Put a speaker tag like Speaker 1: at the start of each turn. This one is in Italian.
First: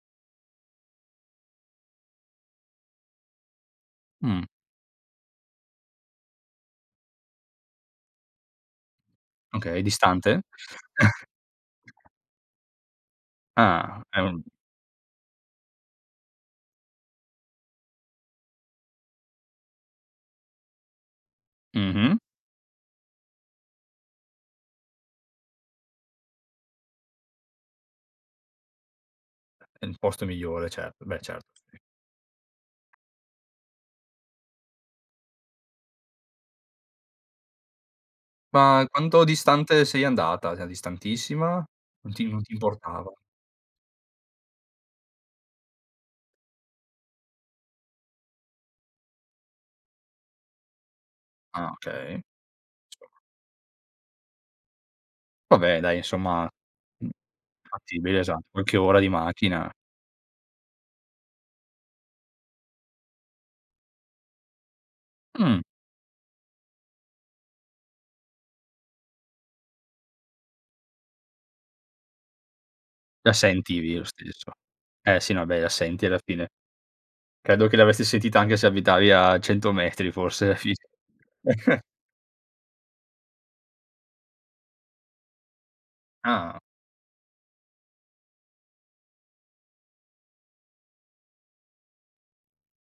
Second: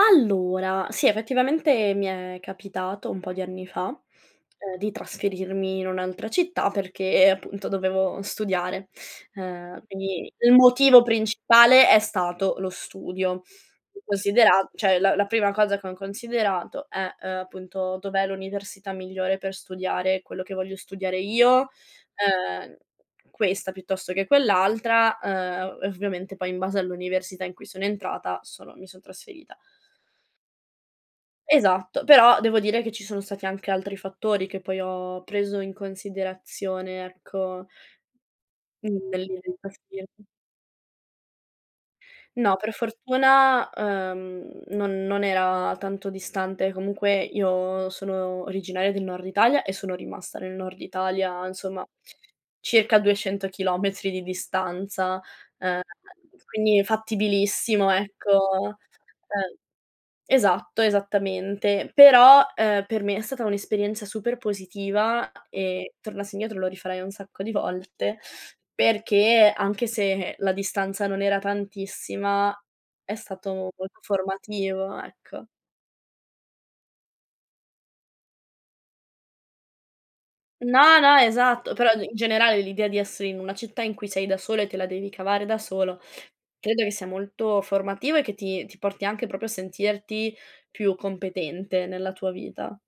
Speaker 1: Allora, sì, effettivamente mi è capitato un po' di anni fa,
Speaker 2: Mh.
Speaker 1: ehm, di trasferirmi in un'altra città perché appunto dovevo studiare.
Speaker 2: Okay,
Speaker 1: Ehm, quindi
Speaker 2: distante?
Speaker 1: il motivo principale è stato lo studio.
Speaker 2: Ah, è un
Speaker 1: Considera cioè la la prima cosa che ho considerato è, ehm, appunto dov'è l'università migliore per studiare quello che voglio studiare io,
Speaker 2: Mh-mh.
Speaker 1: ehm, questa piuttosto che quell'altra, ehm, e ovviamente poi in base all'università in cui sono entrata sono mi son trasferita.
Speaker 2: È il posto migliore, certo. Beh certo, sì.
Speaker 1: Esatto, però devo dire che ci sono stati anche altri fattori che poi ho preso in considerazione, ecco.
Speaker 2: Ma
Speaker 1: Mhmm,
Speaker 2: quanto
Speaker 1: nelle
Speaker 2: distante sei
Speaker 1: mie [unintelligible]
Speaker 2: andata? Cioè distantissima? Non ti im non ti
Speaker 1: No, per
Speaker 2: importava.
Speaker 1: fortuna, ehm, non non era tanto distante. Comunque io sono originaria del nord Italia e sono rimasta nel nord Italia,
Speaker 2: Ah
Speaker 1: insomma,
Speaker 2: okay.
Speaker 1: circa 200 chilometri di distanza.
Speaker 2: Vabbè
Speaker 1: Ehm,
Speaker 2: dai insomma,
Speaker 1: quindi,
Speaker 2: mh,
Speaker 1: fattibilissimo,
Speaker 2: fattibile
Speaker 1: ecco.
Speaker 2: esatto, qualche ora di
Speaker 1: Ehm
Speaker 2: macchina.
Speaker 1: esatto, esattamente. Però, ehm, per me è stata un'esperienza super positiva
Speaker 2: Mh.
Speaker 1: e tornassi indietro lo rifarei un sacco di volte, perché anche se la distanza non era tantissima è
Speaker 2: La
Speaker 1: stato
Speaker 2: sentivi
Speaker 1: molto
Speaker 2: lo stesso.
Speaker 1: formativo,
Speaker 2: Eh sì no,
Speaker 1: ecco.
Speaker 2: vabbè, la senti alla fine. Credo che l'avresti sentita anche se abitavi a 100 metri forse alla fine.
Speaker 1: No, no, esatto, però i in generale l'idea di essere in una città in cui sei da sola e te la devi cavare da solo,
Speaker 2: Ah.
Speaker 1: credo che sia molto formativo e che ti ti porti anche proprio a sentirti più competente nella tua vita.